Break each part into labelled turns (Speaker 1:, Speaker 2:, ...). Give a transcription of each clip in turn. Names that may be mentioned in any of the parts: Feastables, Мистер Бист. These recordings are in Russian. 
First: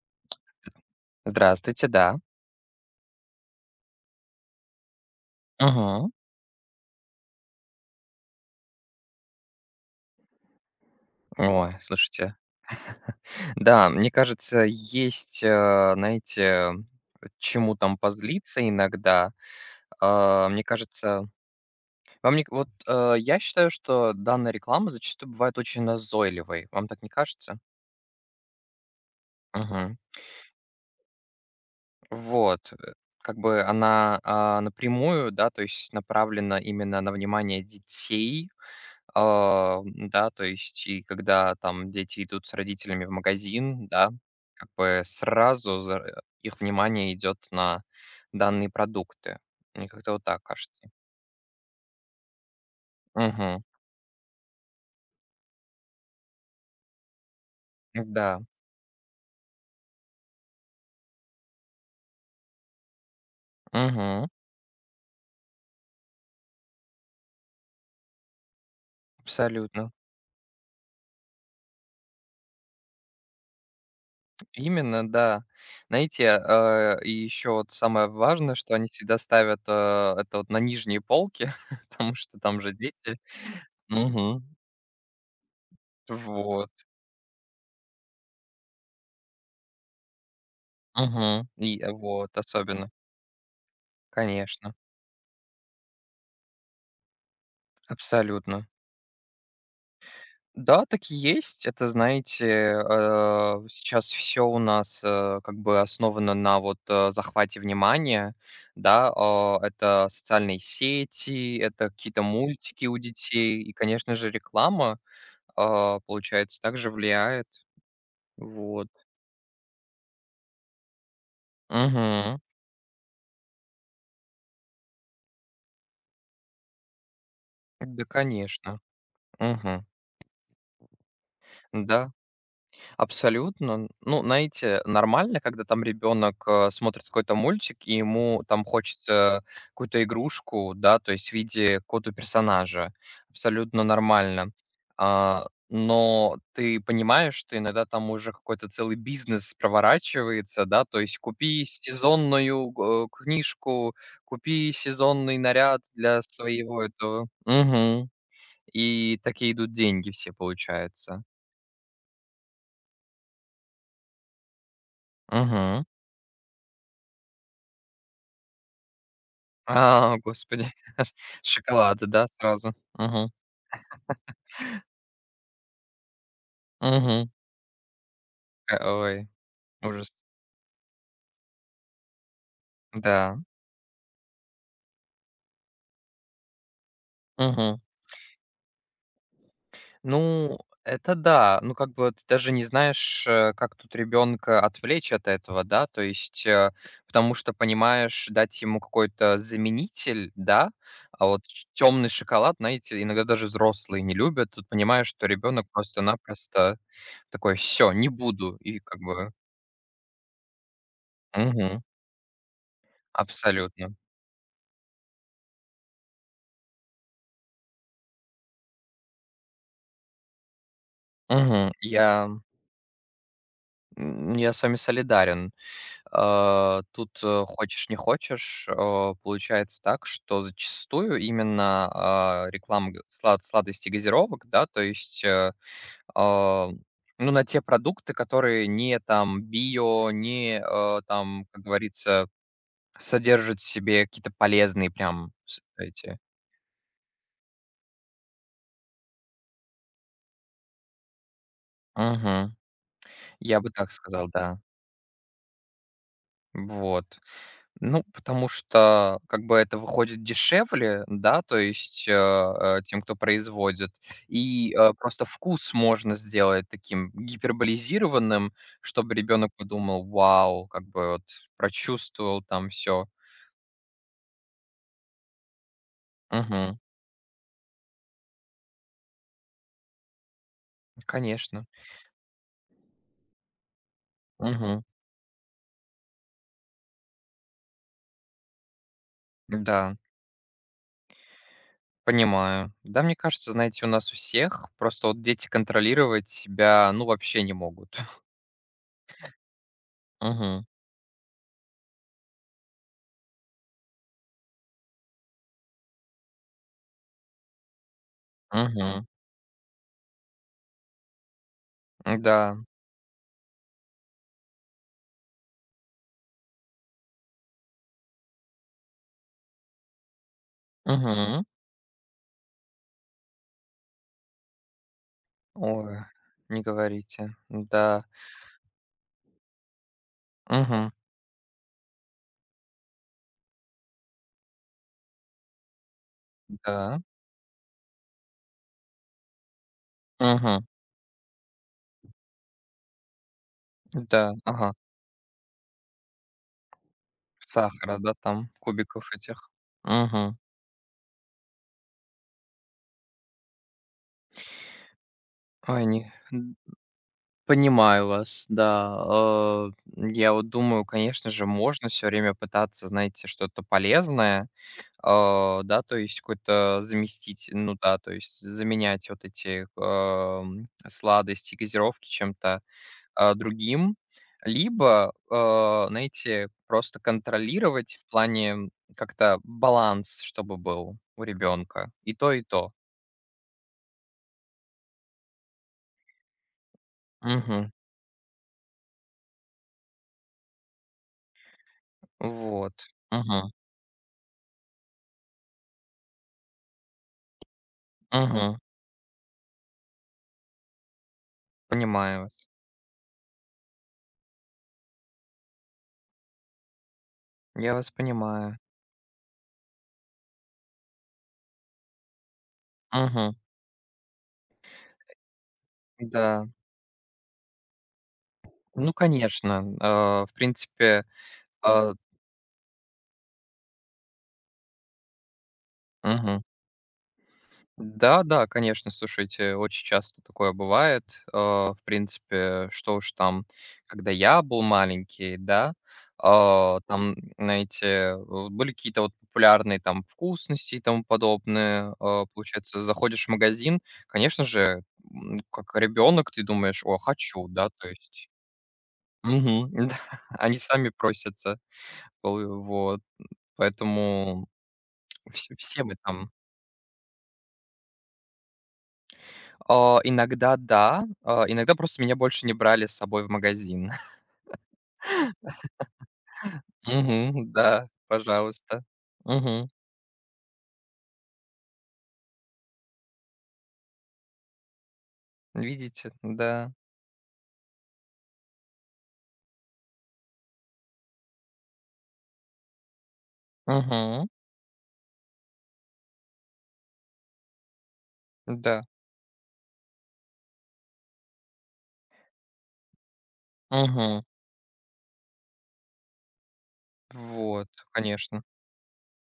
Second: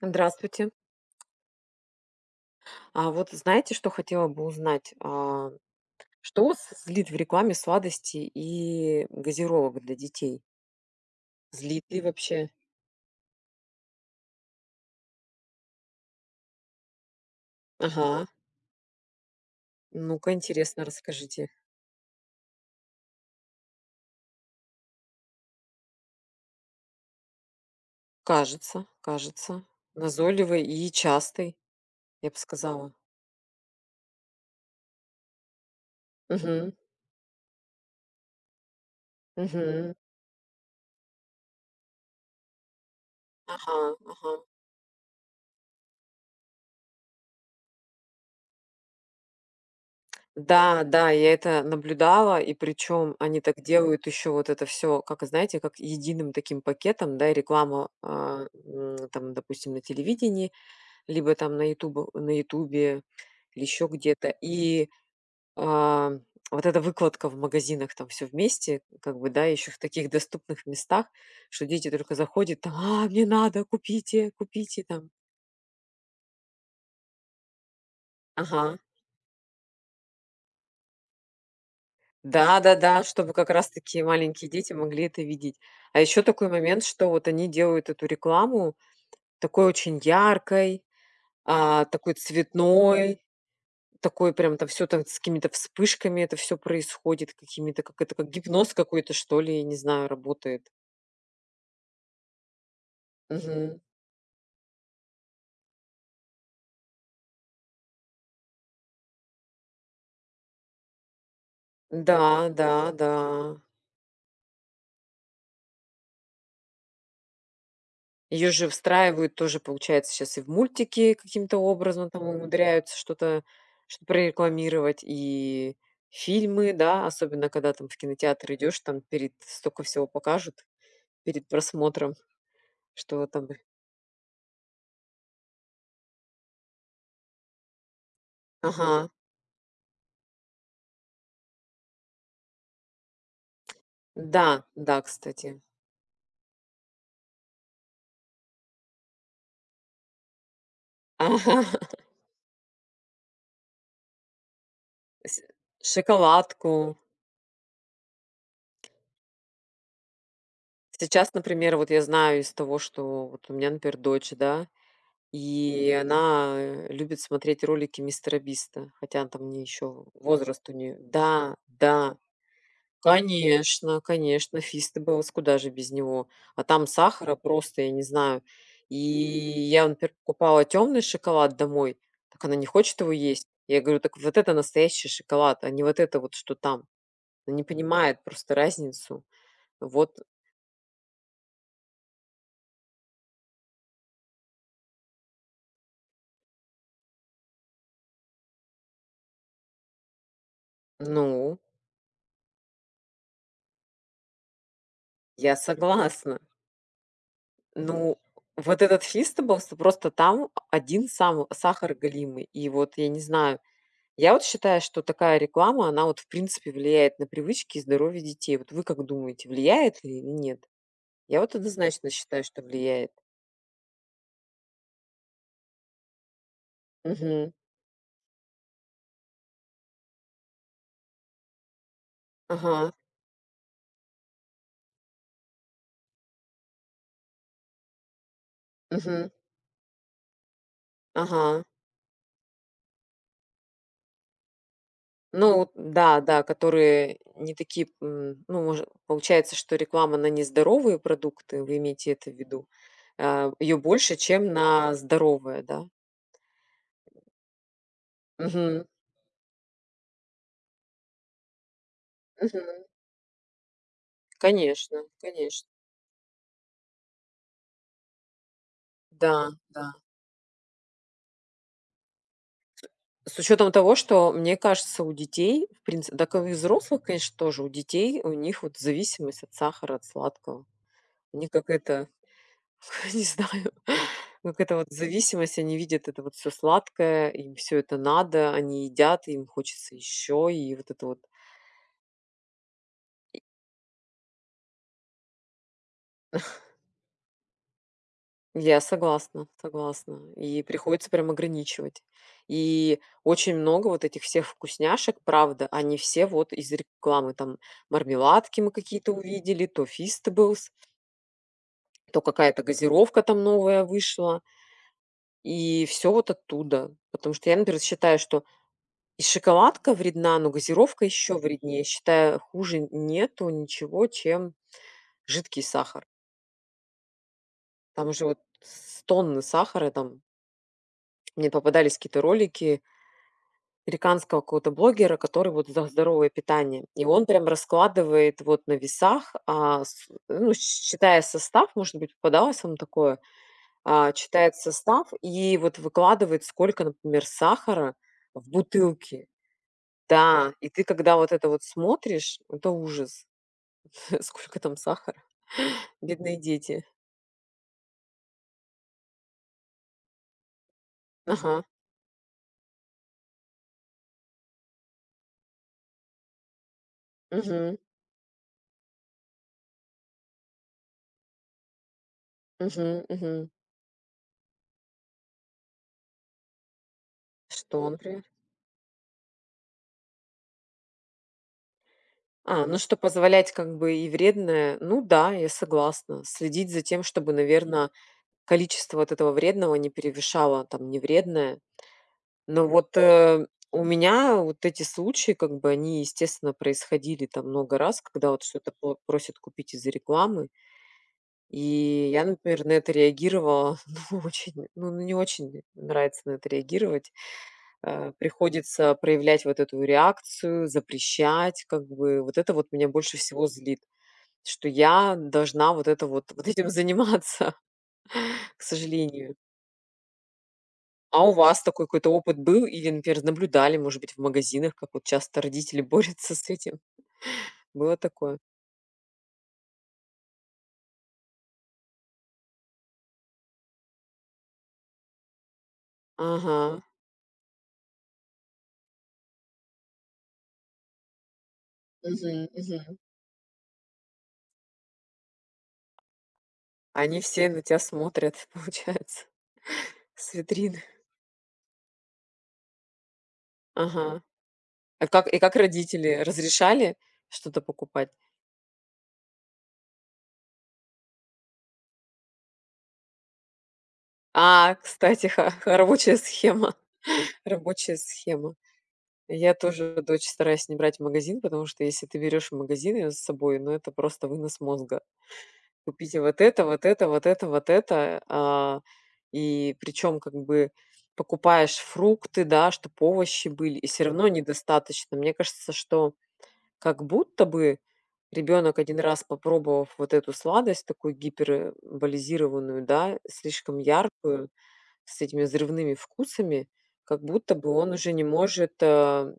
Speaker 1: Здравствуйте.
Speaker 2: Здравствуйте, да.
Speaker 1: А вот знаете, что хотела бы узнать?
Speaker 2: Мгм.
Speaker 1: Что вас злит в рекламе сладостей и газировок для детей?
Speaker 2: Ой,
Speaker 1: Злит ли
Speaker 2: слушайте,
Speaker 1: вообще?
Speaker 2: да, мне кажется, есть, знаете, чему там
Speaker 1: Ага.
Speaker 2: позлиться иногда.
Speaker 1: Ну-ка,
Speaker 2: Мне
Speaker 1: интересно,
Speaker 2: кажется,
Speaker 1: расскажите.
Speaker 2: вам не вот, э, я считаю, что данная реклама зачастую бывает очень назойливой. Вам так не кажется?
Speaker 1: Кажется, кажется.
Speaker 2: Мгм.
Speaker 1: Назойливый и частый, я бы
Speaker 2: Вот,
Speaker 1: сказала.
Speaker 2: как бы она, напрямую, да, то есть направлена
Speaker 1: Мгм,
Speaker 2: именно на внимание детей. А,
Speaker 1: мгм.
Speaker 2: да, то есть и когда там дети идут с родителями в
Speaker 1: Ага,
Speaker 2: магазин, да,
Speaker 1: ага.
Speaker 2: как бы сразу их внимание идет на данные продукты. Мне как-то вот так кажется.
Speaker 1: Да, да, я это наблюдала, и причем они так
Speaker 2: Мгм.
Speaker 1: делают еще вот это все, как знаете, как единым таким пакетом, да, и реклама
Speaker 2: Да.
Speaker 1: там, допустим, на телевидении. Либо там на "Ютубе" или еще
Speaker 2: Мгм.
Speaker 1: где-то. А, вот эта выкладка в магазинах, там все вместе, как бы, да, еще в
Speaker 2: Абсолютно.
Speaker 1: таких доступных местах, что дети только заходят, там: "А, мне надо, купите, купите!"
Speaker 2: Именно,
Speaker 1: Там.
Speaker 2: да. Знаете, и еще вот самое важное,
Speaker 1: Ага.
Speaker 2: что они всегда ставят это вот на нижние полки, потому что там же
Speaker 1: Да-да-да,
Speaker 2: дети.
Speaker 1: чтобы как раз такие
Speaker 2: Мгм.
Speaker 1: маленькие дети могли это видеть. А еще такой
Speaker 2: Вот.
Speaker 1: момент, что вот они делают эту рекламу такой очень яркой,
Speaker 2: Мгм.
Speaker 1: такой
Speaker 2: Особенно.
Speaker 1: цветной. Такое прям там
Speaker 2: Конечно.
Speaker 1: все там с какими-то вспышками это все происходит, какими-то, как это, как
Speaker 2: Абсолютно.
Speaker 1: гипноз какой-то, что ли, я не знаю, работает.
Speaker 2: Да, так и есть. Это, знаете,
Speaker 1: Мгм.
Speaker 2: сейчас все у нас, как бы основано на вот, захвате внимания, да. Это социальные сети, это
Speaker 1: Да,
Speaker 2: какие-то мультики
Speaker 1: да,
Speaker 2: у
Speaker 1: да.
Speaker 2: детей и, конечно же, реклама, получается, также влияет.
Speaker 1: Ее же
Speaker 2: Вот.
Speaker 1: встраивают тоже, получается, сейчас и в мультики каким-то образом там
Speaker 2: Мгм.
Speaker 1: умудряются что-то что прорекламировать, и фильмы, да, особенно когда там в
Speaker 2: Да,
Speaker 1: кинотеатр идешь
Speaker 2: конечно.
Speaker 1: там перед столько
Speaker 2: Мгм.
Speaker 1: всего покажут перед просмотром,
Speaker 2: Да.
Speaker 1: что вот там.
Speaker 2: Абсолютно. Ну, знаете, нормально, когда там ребенок, смотрит какой-то мультик, и ему там
Speaker 1: Ага.
Speaker 2: хочется какую-то игрушку, да, то есть в виде какого-то персонажа. Абсолютно нормально.
Speaker 1: Да, да, кстати.
Speaker 2: Но ты понимаешь, что иногда там уже какой-то целый бизнес проворачивается, да, то есть
Speaker 1: Ага.
Speaker 2: купи сезонную, книжку, купи
Speaker 1: С
Speaker 2: сезонный наряд для
Speaker 1: Шоколадку.
Speaker 2: своего этого. Мгм. И такие идут деньги все, получается.
Speaker 1: Сейчас, например, вот я знаю из того, что вот у меня, например, дочь, да,
Speaker 2: Мгм.
Speaker 1: и она любит смотреть ролики Мистера Биста, хотя там не еще
Speaker 2: А,
Speaker 1: возраст
Speaker 2: господи,
Speaker 1: у нее. Да,
Speaker 2: шоколад,
Speaker 1: да,
Speaker 2: да, сразу? Мгм,
Speaker 1: конечно, конечно, Фистебелс, куда же без него. А там
Speaker 2: мгм.
Speaker 1: сахара просто, я не знаю. И
Speaker 2: Ой,
Speaker 1: я, например,
Speaker 2: ужас.
Speaker 1: покупала темный шоколад домой, так она не хочет его
Speaker 2: Да,
Speaker 1: есть. Я говорю, так вот это настоящий шоколад, а не вот это вот, что там. Она не
Speaker 2: мгм.
Speaker 1: понимает просто разницу. Вот,
Speaker 2: Ну, это да. Ну, как бы вот ты даже не знаешь, как тут ребенка отвлечь от этого, да, то есть, потому что, понимаешь, дать ему какой-то заменитель, да, а вот
Speaker 1: ну,
Speaker 2: темный шоколад, знаете, иногда даже взрослые не любят. Тут понимаешь, что
Speaker 1: я
Speaker 2: ребенок
Speaker 1: согласна.
Speaker 2: просто-напросто такой: "Все, не
Speaker 1: Ну,
Speaker 2: буду". И
Speaker 1: вот
Speaker 2: как
Speaker 1: этот
Speaker 2: бы
Speaker 1: Feastables, просто там один сам
Speaker 2: мгм,
Speaker 1: сахар галимый. И вот я не знаю,
Speaker 2: абсолютно.
Speaker 1: я вот считаю, что такая реклама, она вот в принципе влияет на привычки и здоровье детей. Вот вы как думаете, влияет ли или нет? Я вот
Speaker 2: Мгм.
Speaker 1: однозначно
Speaker 2: Я
Speaker 1: считаю, что влияет.
Speaker 2: М, я с вами солидарен. Тут,
Speaker 1: Мгм.
Speaker 2: хочешь не хочешь, получается так, что зачастую именно, реклама
Speaker 1: Ага.
Speaker 2: г слад сладостей, газировок, да, то есть, а, ну, на те продукты, которые не
Speaker 1: Мгм.
Speaker 2: там био, не, там, как
Speaker 1: Ага.
Speaker 2: говорится, содержат в себе какие-то полезные прям
Speaker 1: Ну
Speaker 2: с
Speaker 1: вот
Speaker 2: эти.
Speaker 1: да, да, которые не такие, ну, мож получается, что реклама на нездоровые продукты, вы имеете это в
Speaker 2: Мгм.
Speaker 1: виду,
Speaker 2: Я бы
Speaker 1: ее
Speaker 2: так
Speaker 1: больше,
Speaker 2: сказал,
Speaker 1: чем
Speaker 2: да.
Speaker 1: на здоровые, да?
Speaker 2: Вот. Ну, потому
Speaker 1: Мгм.
Speaker 2: что как бы это выходит дешевле, да, то есть,
Speaker 1: Мгм.
Speaker 2: тем, кто производит.
Speaker 1: Конечно,
Speaker 2: Просто
Speaker 1: конечно.
Speaker 2: вкус можно сделать таким гиперболизированным, чтобы
Speaker 1: Да,
Speaker 2: ребенок
Speaker 1: да.
Speaker 2: подумал: "Вау!" Как бы вот прочувствовал там все.
Speaker 1: С учетом того, что, мне кажется, у детей, в принципе, так и у
Speaker 2: Мгм.
Speaker 1: взрослых, конечно, тоже, у детей, у них вот зависимость от сахара, от сладкого. Они
Speaker 2: Конечно.
Speaker 1: как это, не знаю, как это
Speaker 2: Мгм.
Speaker 1: вот зависимость, они видят это вот все сладкое, им все это надо, они едят, им хочется
Speaker 2: Да,
Speaker 1: еще, и вот это вот.
Speaker 2: понимаю. Да, мне кажется, знаете, у нас у всех просто вот дети контролировать себя, ну, вообще не могут.
Speaker 1: Я согласна, согласна. И
Speaker 2: Мгм.
Speaker 1: приходится прям ограничивать. И очень много вот этих всех вкусняшек, правда, они все вот из рекламы. Там мармеладки мы
Speaker 2: Мгм.
Speaker 1: какие-то увидели, то Фистаблс, то
Speaker 2: Да.
Speaker 1: какая-то газировка там новая вышла. И все вот оттуда. Потому что я, например, считаю, что и шоколадка вредна, но газировка еще
Speaker 2: Мгм.
Speaker 1: вреднее. Считаю, хуже нету ничего, чем жидкий
Speaker 2: Ой,
Speaker 1: сахар.
Speaker 2: не говорите. Да.
Speaker 1: Там же вот с тонны сахара, там
Speaker 2: Мгм.
Speaker 1: мне попадались какие-то ролики, американского какого-то блогера, который вот за здоровое питание.
Speaker 2: Да.
Speaker 1: И он прям раскладывает вот на весах, а, с ну,
Speaker 2: Мгм.
Speaker 1: считая состав, может быть, попадалось вам такое,
Speaker 2: Да.
Speaker 1: читает
Speaker 2: Ага.
Speaker 1: состав и вот выкладывает, сколько, например, сахара
Speaker 2: Сахара, да, там,
Speaker 1: в
Speaker 2: кубиков
Speaker 1: бутылке.
Speaker 2: этих. Мгм.
Speaker 1: Да, и ты, когда вот это вот смотришь, это ужас, сколько там сахара.
Speaker 2: Ой, не
Speaker 1: Бедные
Speaker 2: н
Speaker 1: дети.
Speaker 2: понимаю вас, да. Я вот думаю, конечно же,
Speaker 1: Ага.
Speaker 2: можно все время пытаться, знаете, что-то полезное, да, то есть какой-то заместить, ну
Speaker 1: Мгм.
Speaker 2: да, то есть заменять вот эти, сладости, газировки чем-то.
Speaker 1: Мгм. Мгм.
Speaker 2: Другим, либо, знаете, просто
Speaker 1: Что
Speaker 2: контролировать
Speaker 1: он
Speaker 2: в
Speaker 1: при
Speaker 2: плане как-то баланс, чтобы был у ребенка. И то, и
Speaker 1: А,
Speaker 2: то.
Speaker 1: Ну что позволять как бы и вредное, ну да, я согласна. Следить за тем, чтобы,
Speaker 2: Мгм.
Speaker 1: наверное, количество вот этого вредного не перевешало там невредное. Но
Speaker 2: Вот.
Speaker 1: вот,
Speaker 2: Мгм.
Speaker 1: у меня вот эти случаи, как бы они, естественно, происходили там много раз, когда вот
Speaker 2: Мгм.
Speaker 1: что-то по просят купить из-за рекламы. И
Speaker 2: Понимаю
Speaker 1: я,
Speaker 2: вас.
Speaker 1: например, на это реагировала, ну, очень, ну, не очень нравится на это реагировать.
Speaker 2: Я вас понимаю.
Speaker 1: Приходится проявлять вот эту реакцию, запрещать как бы. Вот это вот меня больше
Speaker 2: Мгм.
Speaker 1: всего злит. Что я должна вот это вот
Speaker 2: Да.
Speaker 1: этим заниматься, к
Speaker 2: Ну,
Speaker 1: сожалению.
Speaker 2: конечно, в принципе,
Speaker 1: А у вас такой
Speaker 2: э,
Speaker 1: какой-то опыт был или, например, наблюдали, может быть, в магазинах, как вот часто родители борются
Speaker 2: мгм.
Speaker 1: с этим? Было
Speaker 2: Да,
Speaker 1: такое?
Speaker 2: да, конечно, слушайте, очень часто такое бывает. Э, в принципе, что уж там, когда я был маленький, да,
Speaker 1: Ага.
Speaker 2: там, знаете, были какие-то вот популярные там вкусности и тому подобное.
Speaker 1: Мгм,
Speaker 2: Получается,
Speaker 1: мгм.
Speaker 2: заходишь в магазин, конечно же, как ребенок, ты думаешь, о,
Speaker 1: Они
Speaker 2: хочу,
Speaker 1: все на
Speaker 2: да,
Speaker 1: тебя
Speaker 2: то есть,
Speaker 1: смотрят, получается,
Speaker 2: мгм, да,
Speaker 1: с
Speaker 2: они
Speaker 1: витрины.
Speaker 2: сами просятся, вот,
Speaker 1: Ага.
Speaker 2: поэтому
Speaker 1: А как
Speaker 2: все мы
Speaker 1: родители
Speaker 2: там.
Speaker 1: разрешали что-то покупать?
Speaker 2: Иногда да, иногда просто меня больше не брали с собой в магазин.
Speaker 1: А, кстати, ха ха рабочая схема,
Speaker 2: Мгм, да,
Speaker 1: рабочая схема.
Speaker 2: пожалуйста.
Speaker 1: Я
Speaker 2: Мгм.
Speaker 1: тоже дочь стараюсь не брать в магазин, потому что если ты берешь в магазин её с собой, ну, это просто вынос мозга.
Speaker 2: Видите,
Speaker 1: Купите вот это,
Speaker 2: да.
Speaker 1: вот это, вот это, вот это. И причем как бы покупаешь фрукты, да, чтобы овощи были, и все
Speaker 2: Мгм.
Speaker 1: равно недостаточно. Мне кажется, что как будто бы ребенок,
Speaker 2: Да.
Speaker 1: один раз попробовав вот эту сладость, такую гиперболизированную, да, слишком
Speaker 2: Мгм.
Speaker 1: яркую, с этими взрывными вкусами, как будто
Speaker 2: Вот,
Speaker 1: бы он уже не
Speaker 2: конечно.
Speaker 1: может,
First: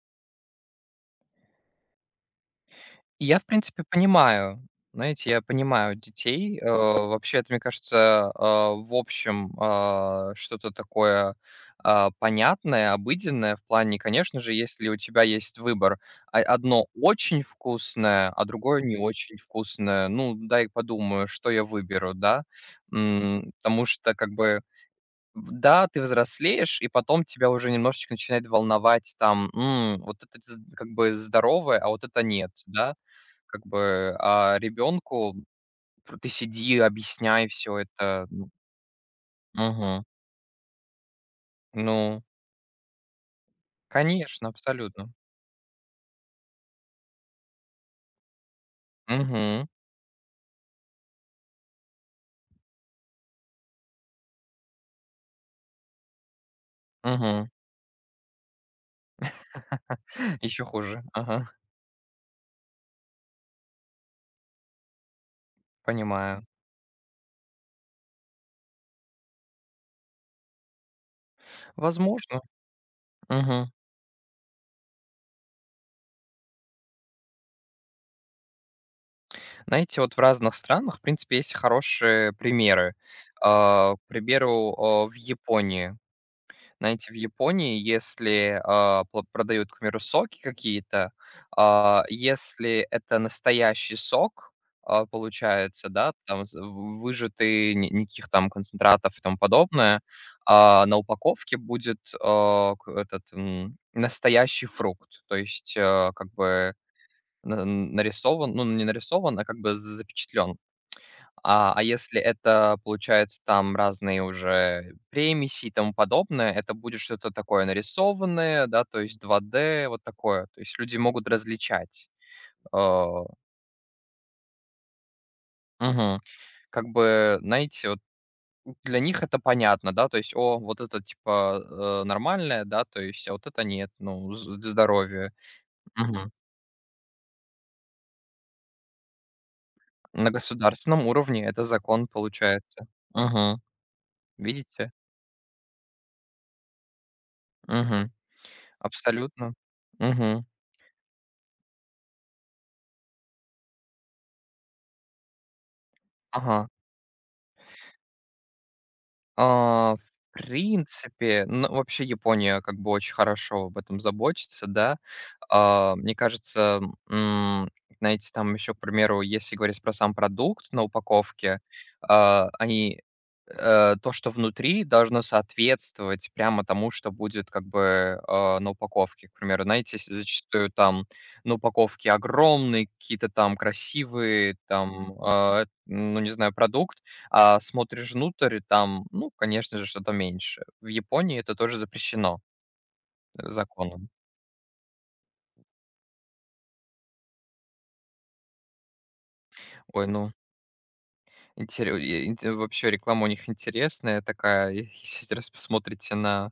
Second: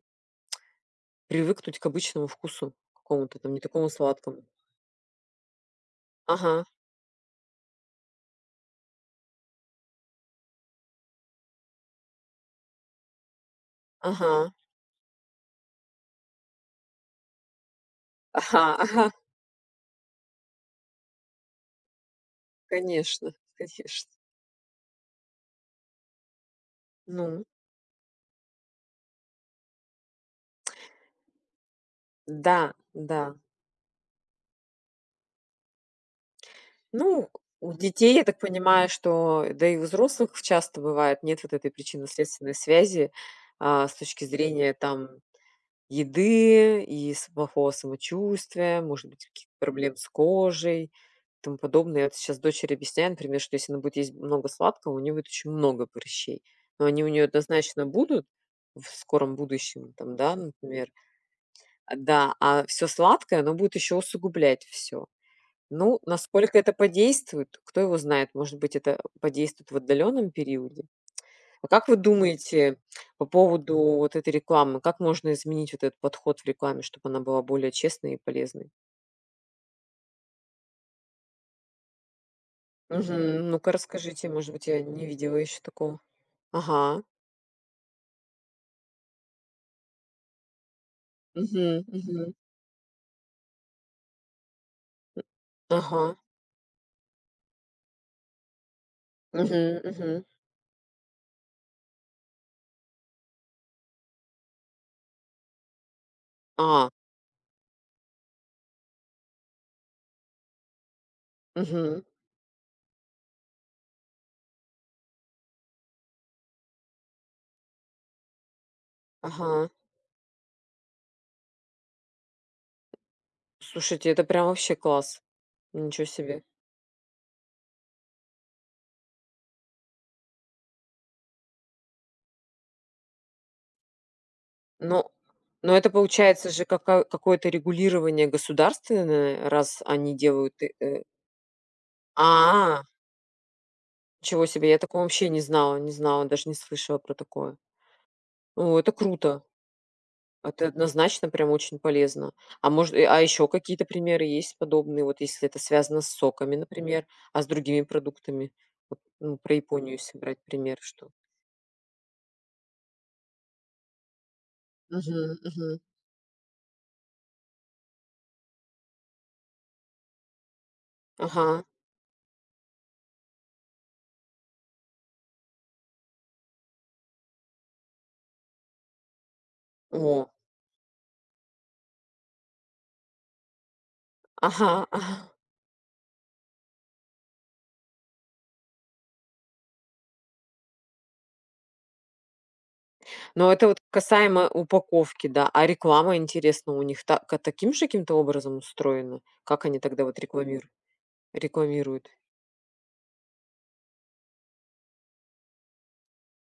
Speaker 1: привыкнуть к обычному вкусу
Speaker 2: И
Speaker 1: какому-то
Speaker 2: Я, в
Speaker 1: там, не
Speaker 2: принципе,
Speaker 1: такому сладкому.
Speaker 2: понимаю. Знаете, я понимаю детей.
Speaker 1: Ага,
Speaker 2: Вообще, это, мне кажется, в общем, что-то такое понятное, обыденное в плане,
Speaker 1: ага,
Speaker 2: конечно же, если у тебя есть выбор, одно очень вкусное, а
Speaker 1: ага,
Speaker 2: другое не
Speaker 1: ага,
Speaker 2: очень вкусное, ну, дай подумаю, что я выберу, да.
Speaker 1: конечно,
Speaker 2: Потому
Speaker 1: конечно.
Speaker 2: что, как бы, да, ты взрослеешь, и потом
Speaker 1: Ну
Speaker 2: тебя уже немножечко начинает волновать там: "М, вот это как бы здоровое, а вот это нет",
Speaker 1: да,
Speaker 2: да,
Speaker 1: да.
Speaker 2: как бы, а ребенку пр ты сиди,
Speaker 1: Ну,
Speaker 2: объясняй
Speaker 1: у
Speaker 2: все
Speaker 1: детей, я
Speaker 2: это.
Speaker 1: так понимаю, что, да и у
Speaker 2: Мгм.
Speaker 1: взрослых часто бывает, нет вот этой
Speaker 2: Ну,
Speaker 1: причинно-следственной связи, с точки
Speaker 2: конечно,
Speaker 1: зрения там
Speaker 2: абсолютно.
Speaker 1: еды и с плохого самочувствия, может быть, каких-то
Speaker 2: Мгм,
Speaker 1: проблем с кожей и тому подобное. Я вот сейчас дочери объясняю, например, что если она будет есть много сладкого, у нее будет очень много прыщей. Но они у нее
Speaker 2: мгм.
Speaker 1: однозначно будут в скором будущем, там, да,
Speaker 2: Еще
Speaker 1: например.
Speaker 2: хуже. Ага,
Speaker 1: Да, а все сладкое, оно будет еще усугублять все. Ну,
Speaker 2: понимаю.
Speaker 1: насколько это подействует, кто его знает, может быть, это подействует в отдаленном периоде, а как вы
Speaker 2: Возможно.
Speaker 1: думаете по
Speaker 2: Мгм.
Speaker 1: поводу вот этой рекламы? Как можно изменить вот этот подход в рекламе, чтобы она была более честной и полезной?
Speaker 2: Знаете, вот в разных странах, в принципе, есть хорошие примеры.
Speaker 1: Мгм. Ну-ка
Speaker 2: К
Speaker 1: расскажите, может быть,
Speaker 2: примеру,
Speaker 1: я не
Speaker 2: в
Speaker 1: видела еще
Speaker 2: Японии.
Speaker 1: такого. Ага.
Speaker 2: Знаете, в Японии, если, а, пла продают, к примеру, соки какие-то,
Speaker 1: Мгм. Мгм.
Speaker 2: если это настоящий сок, получается,
Speaker 1: Ага.
Speaker 2: да, там з в выжатый, ни никаких там концентратов и тому
Speaker 1: Мгм.
Speaker 2: подобное,
Speaker 1: Мгм.
Speaker 2: на упаковке будет, а, к этот, настоящий фрукт. То есть, как бы
Speaker 1: А.
Speaker 2: на нарисован, ну, не нарисован, а как бы запечатлен.
Speaker 1: Мгм.
Speaker 2: Если это, получается, там разные уже премиси и тому подобное, это будет что-то такое нарисованное, да, то есть
Speaker 1: Ага.
Speaker 2: 2D, вот такое. То есть люди могут различать. Э,
Speaker 1: Слушайте, это прям вообще класс. Ничего
Speaker 2: мгм.
Speaker 1: себе.
Speaker 2: Как бы, знаете, вот для них это понятно, да, то есть, о, вот это типа нормальное, да, то есть, а вот это нет, ну,
Speaker 1: Но
Speaker 2: здоровье.
Speaker 1: но это
Speaker 2: Мгм.
Speaker 1: получается же кака какое-то регулирование государственное, раз они
Speaker 2: На
Speaker 1: делают и,
Speaker 2: государственном уровне это закон
Speaker 1: А.
Speaker 2: получается. Мгм.
Speaker 1: Ничего себе, я
Speaker 2: Видите?
Speaker 1: такого вообще не знала, не знала, даже не слышала про такое.
Speaker 2: Мгм.
Speaker 1: О, это круто.
Speaker 2: Абсолютно. Мгм.
Speaker 1: Это однозначно прям очень полезно. А может, еще какие-то примеры есть подобные, вот если это связано с соками,
Speaker 2: Ага.
Speaker 1: например, а с другими продуктами? Вот, ну, про Японию,
Speaker 2: В
Speaker 1: если брать пример, что.
Speaker 2: принципе, ну, вообще Япония как бы очень хорошо об этом заботится, да.
Speaker 1: Мгм, мгм.
Speaker 2: Мне кажется, м, знаете, там еще, к примеру, если говорить про сам продукт на упаковке,
Speaker 1: Ага.
Speaker 2: они то, что внутри, должно соответствовать прямо тому, что будет как бы, на упаковке. К примеру, знаете, с
Speaker 1: О.
Speaker 2: зачастую там на упаковке огромные какие-то там красивые
Speaker 1: Ага,
Speaker 2: там,
Speaker 1: ага.
Speaker 2: ну, не знаю, продукт, а смотришь внутрь, и там, ну, конечно же, что-то меньше. В Японии это тоже запрещено,
Speaker 1: Но это вот
Speaker 2: законом.
Speaker 1: касаемо упаковки, да. А реклама, интересно, у них таким же каким-то образом устроена? Как они тогда
Speaker 2: Ой,
Speaker 1: вот
Speaker 2: ну,
Speaker 1: рекламируют?
Speaker 2: интере
Speaker 1: рекламируют?
Speaker 2: и инте вообще реклама у них интересная такая. Если раз посмотрите на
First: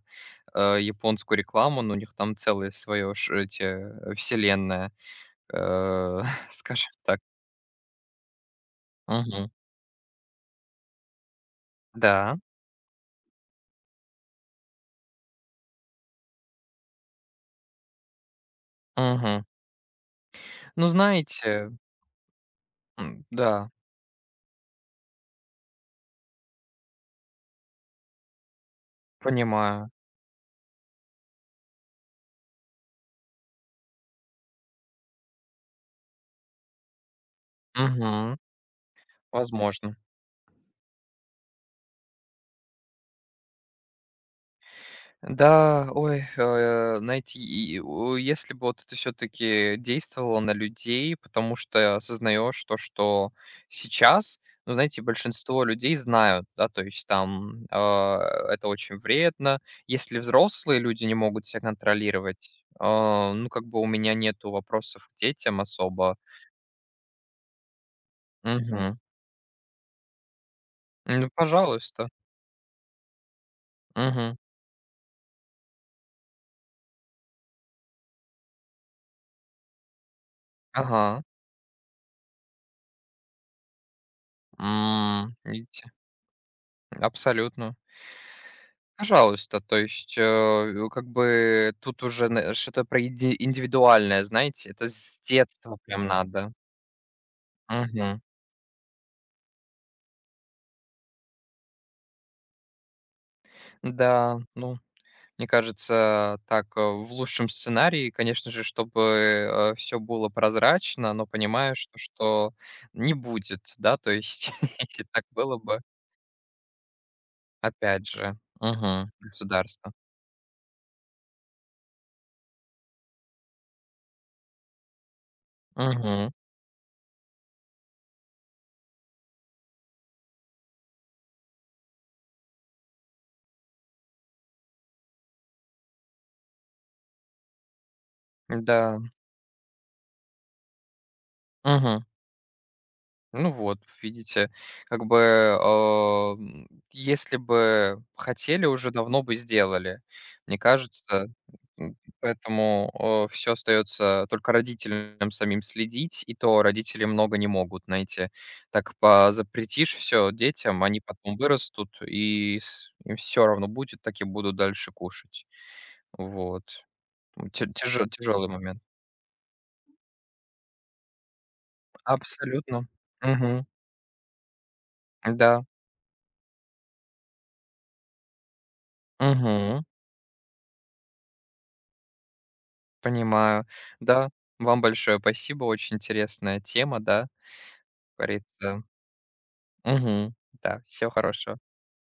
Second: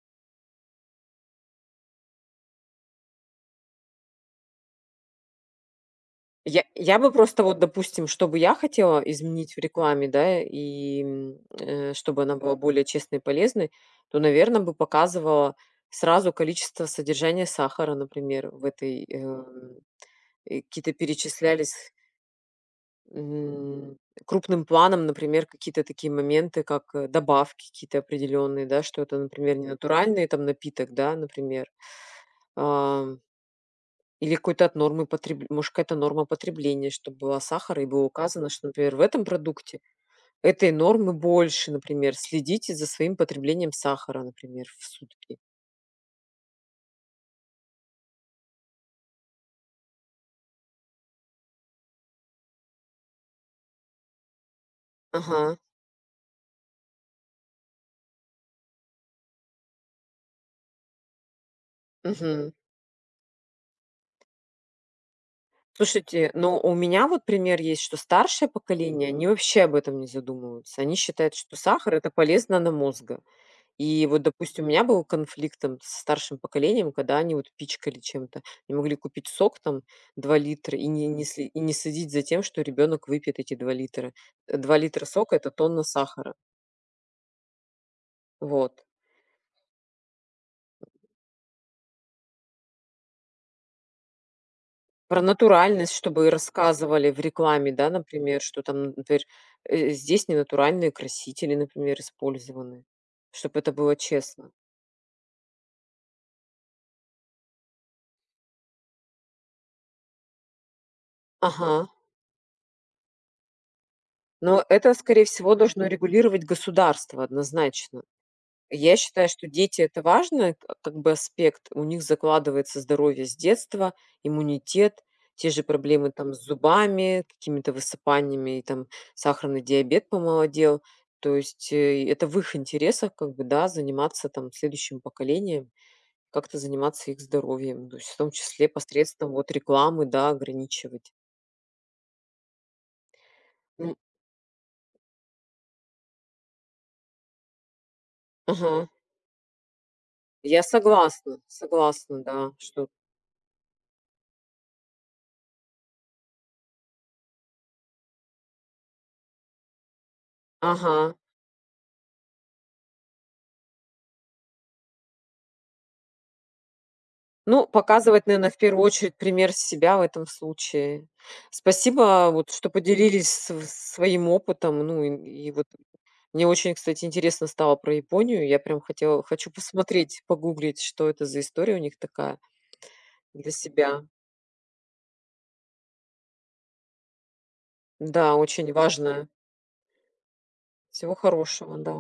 Speaker 2: японскую рекламу, но у них там целое свое вселенная, э,
Speaker 1: Я
Speaker 2: скажем
Speaker 1: я бы
Speaker 2: так.
Speaker 1: просто вот, допустим, что бы я хотела
Speaker 2: Мгм.
Speaker 1: изменить в рекламе, да, и, чтобы она
Speaker 2: Да.
Speaker 1: была более честной и полезной, то, наверное, бы показывала сразу количество содержания сахара, например, в этой,
Speaker 2: Мгм.
Speaker 1: и
Speaker 2: Ну,
Speaker 1: какие-то
Speaker 2: знаете,
Speaker 1: перечислялись,
Speaker 2: да,
Speaker 1: м, крупным планом, например, какие-то такие моменты, как, добавки какие-то определенные, да, что это, например, не
Speaker 2: понимаю.
Speaker 1: натуральный там напиток, да, например, а, или какой-то от нормы потреб может, какая-то норма потребления, чтобы была сахара и было
Speaker 2: Мгм.
Speaker 1: указано, что, например, в этом продукте
Speaker 2: Возможно.
Speaker 1: этой нормы больше, например. Следите за своим потреблением сахара, например, в сутки.
Speaker 2: Да, ой, найти и у если бы вот это все таки действовало на людей, потому что осознаешь то, что сейчас, ну, знаете,
Speaker 1: Ага,
Speaker 2: большинство людей знают, да, то есть там, это очень вредно. Если взрослые люди не могут себя
Speaker 1: мгм.
Speaker 2: контролировать, ну, как бы у меня нету вопросов к детям особо.
Speaker 1: Слушайте, но у меня вот пример есть, что старшее
Speaker 2: Мгм.
Speaker 1: поколение, они вообще об этом не задумываются. Они
Speaker 2: Ну,
Speaker 1: считают, что сахар -
Speaker 2: пожалуйста.
Speaker 1: это полезно на мозга. И вот,
Speaker 2: Мгм.
Speaker 1: допустим, у меня был конфликт там с старшим поколением, когда они вот пичкали чем-то. Не могли купить сок там 2 литра и не,
Speaker 2: Ага.
Speaker 1: не, сли- и не следить за тем, что ребенок выпьет эти 2 литра. 2 литра
Speaker 2: М,
Speaker 1: сока – это тонна
Speaker 2: видите,
Speaker 1: сахара.
Speaker 2: абсолютно.
Speaker 1: Вот.
Speaker 2: Пожалуйста, то есть, как бы тут уже на что-то про иди индивидуальное, знаете, это с
Speaker 1: Про
Speaker 2: детства
Speaker 1: натуральность,
Speaker 2: прям
Speaker 1: чтобы
Speaker 2: надо.
Speaker 1: рассказывали в рекламе, да,
Speaker 2: Мгм.
Speaker 1: например, что там, например, здесь ненатуральные красители, например, использованы, чтобы это было
Speaker 2: Да,
Speaker 1: честно.
Speaker 2: ну, мне кажется, так, в лучшем сценарии, конечно же, чтобы все было прозрачно, но
Speaker 1: Ага.
Speaker 2: понимаешь, что не будет, да, то есть,
Speaker 1: Но это,
Speaker 2: если так
Speaker 1: скорее всего,
Speaker 2: было бы,
Speaker 1: должно регулировать государство однозначно.
Speaker 2: опять же,
Speaker 1: Я
Speaker 2: мгм,
Speaker 1: считаю, что дети -
Speaker 2: государство.
Speaker 1: это важный к как бы аспект. У них закладывается здоровье с детства, иммунитет, те же проблемы
Speaker 2: Мгм.
Speaker 1: там с зубами, какими-то высыпаниями, и там сахарный диабет помолодел. То есть, это в их интересах как бы, да, заниматься там следующим поколением, как-то заниматься их здоровьем. То есть в том числе
Speaker 2: Да.
Speaker 1: посредством вот рекламы, да, ограничивать.
Speaker 2: Мгм. Ну вот,
Speaker 1: Ну.
Speaker 2: видите, как бы, если бы хотели,
Speaker 1: Ага.
Speaker 2: уже давно бы сделали. Мне
Speaker 1: Я
Speaker 2: кажется,
Speaker 1: согласна, согласна, да, что.
Speaker 2: поэтому все остается только родителям самим следить, и то родители много не могут, знаете. Так по запретишь все детям, они
Speaker 1: Ага.
Speaker 2: потом вырастут, и с им всё равно будет, так и будут дальше кушать. Вот.
Speaker 1: Ну, показывать,
Speaker 2: Тяжелый
Speaker 1: наверное, в
Speaker 2: момент.
Speaker 1: первую очередь пример себя в этом случае. Спасибо, вот, что
Speaker 2: Абсолютно.
Speaker 1: поделились
Speaker 2: Мгм.
Speaker 1: св своим опытом. Ну, и
Speaker 2: Да.
Speaker 1: вот мне очень, кстати, интересно стало про Японию. Я прям хотела хочу
Speaker 2: Мгм.
Speaker 1: посмотреть, погуглить, что это за история у них такая для
Speaker 2: Понимаю.
Speaker 1: себя.
Speaker 2: Да, вам большое спасибо. Очень интересная тема, да, как
Speaker 1: Да, очень
Speaker 2: говорится.
Speaker 1: важная.
Speaker 2: Мгм. Да, всего
Speaker 1: Всего
Speaker 2: хорошего.
Speaker 1: хорошего, да.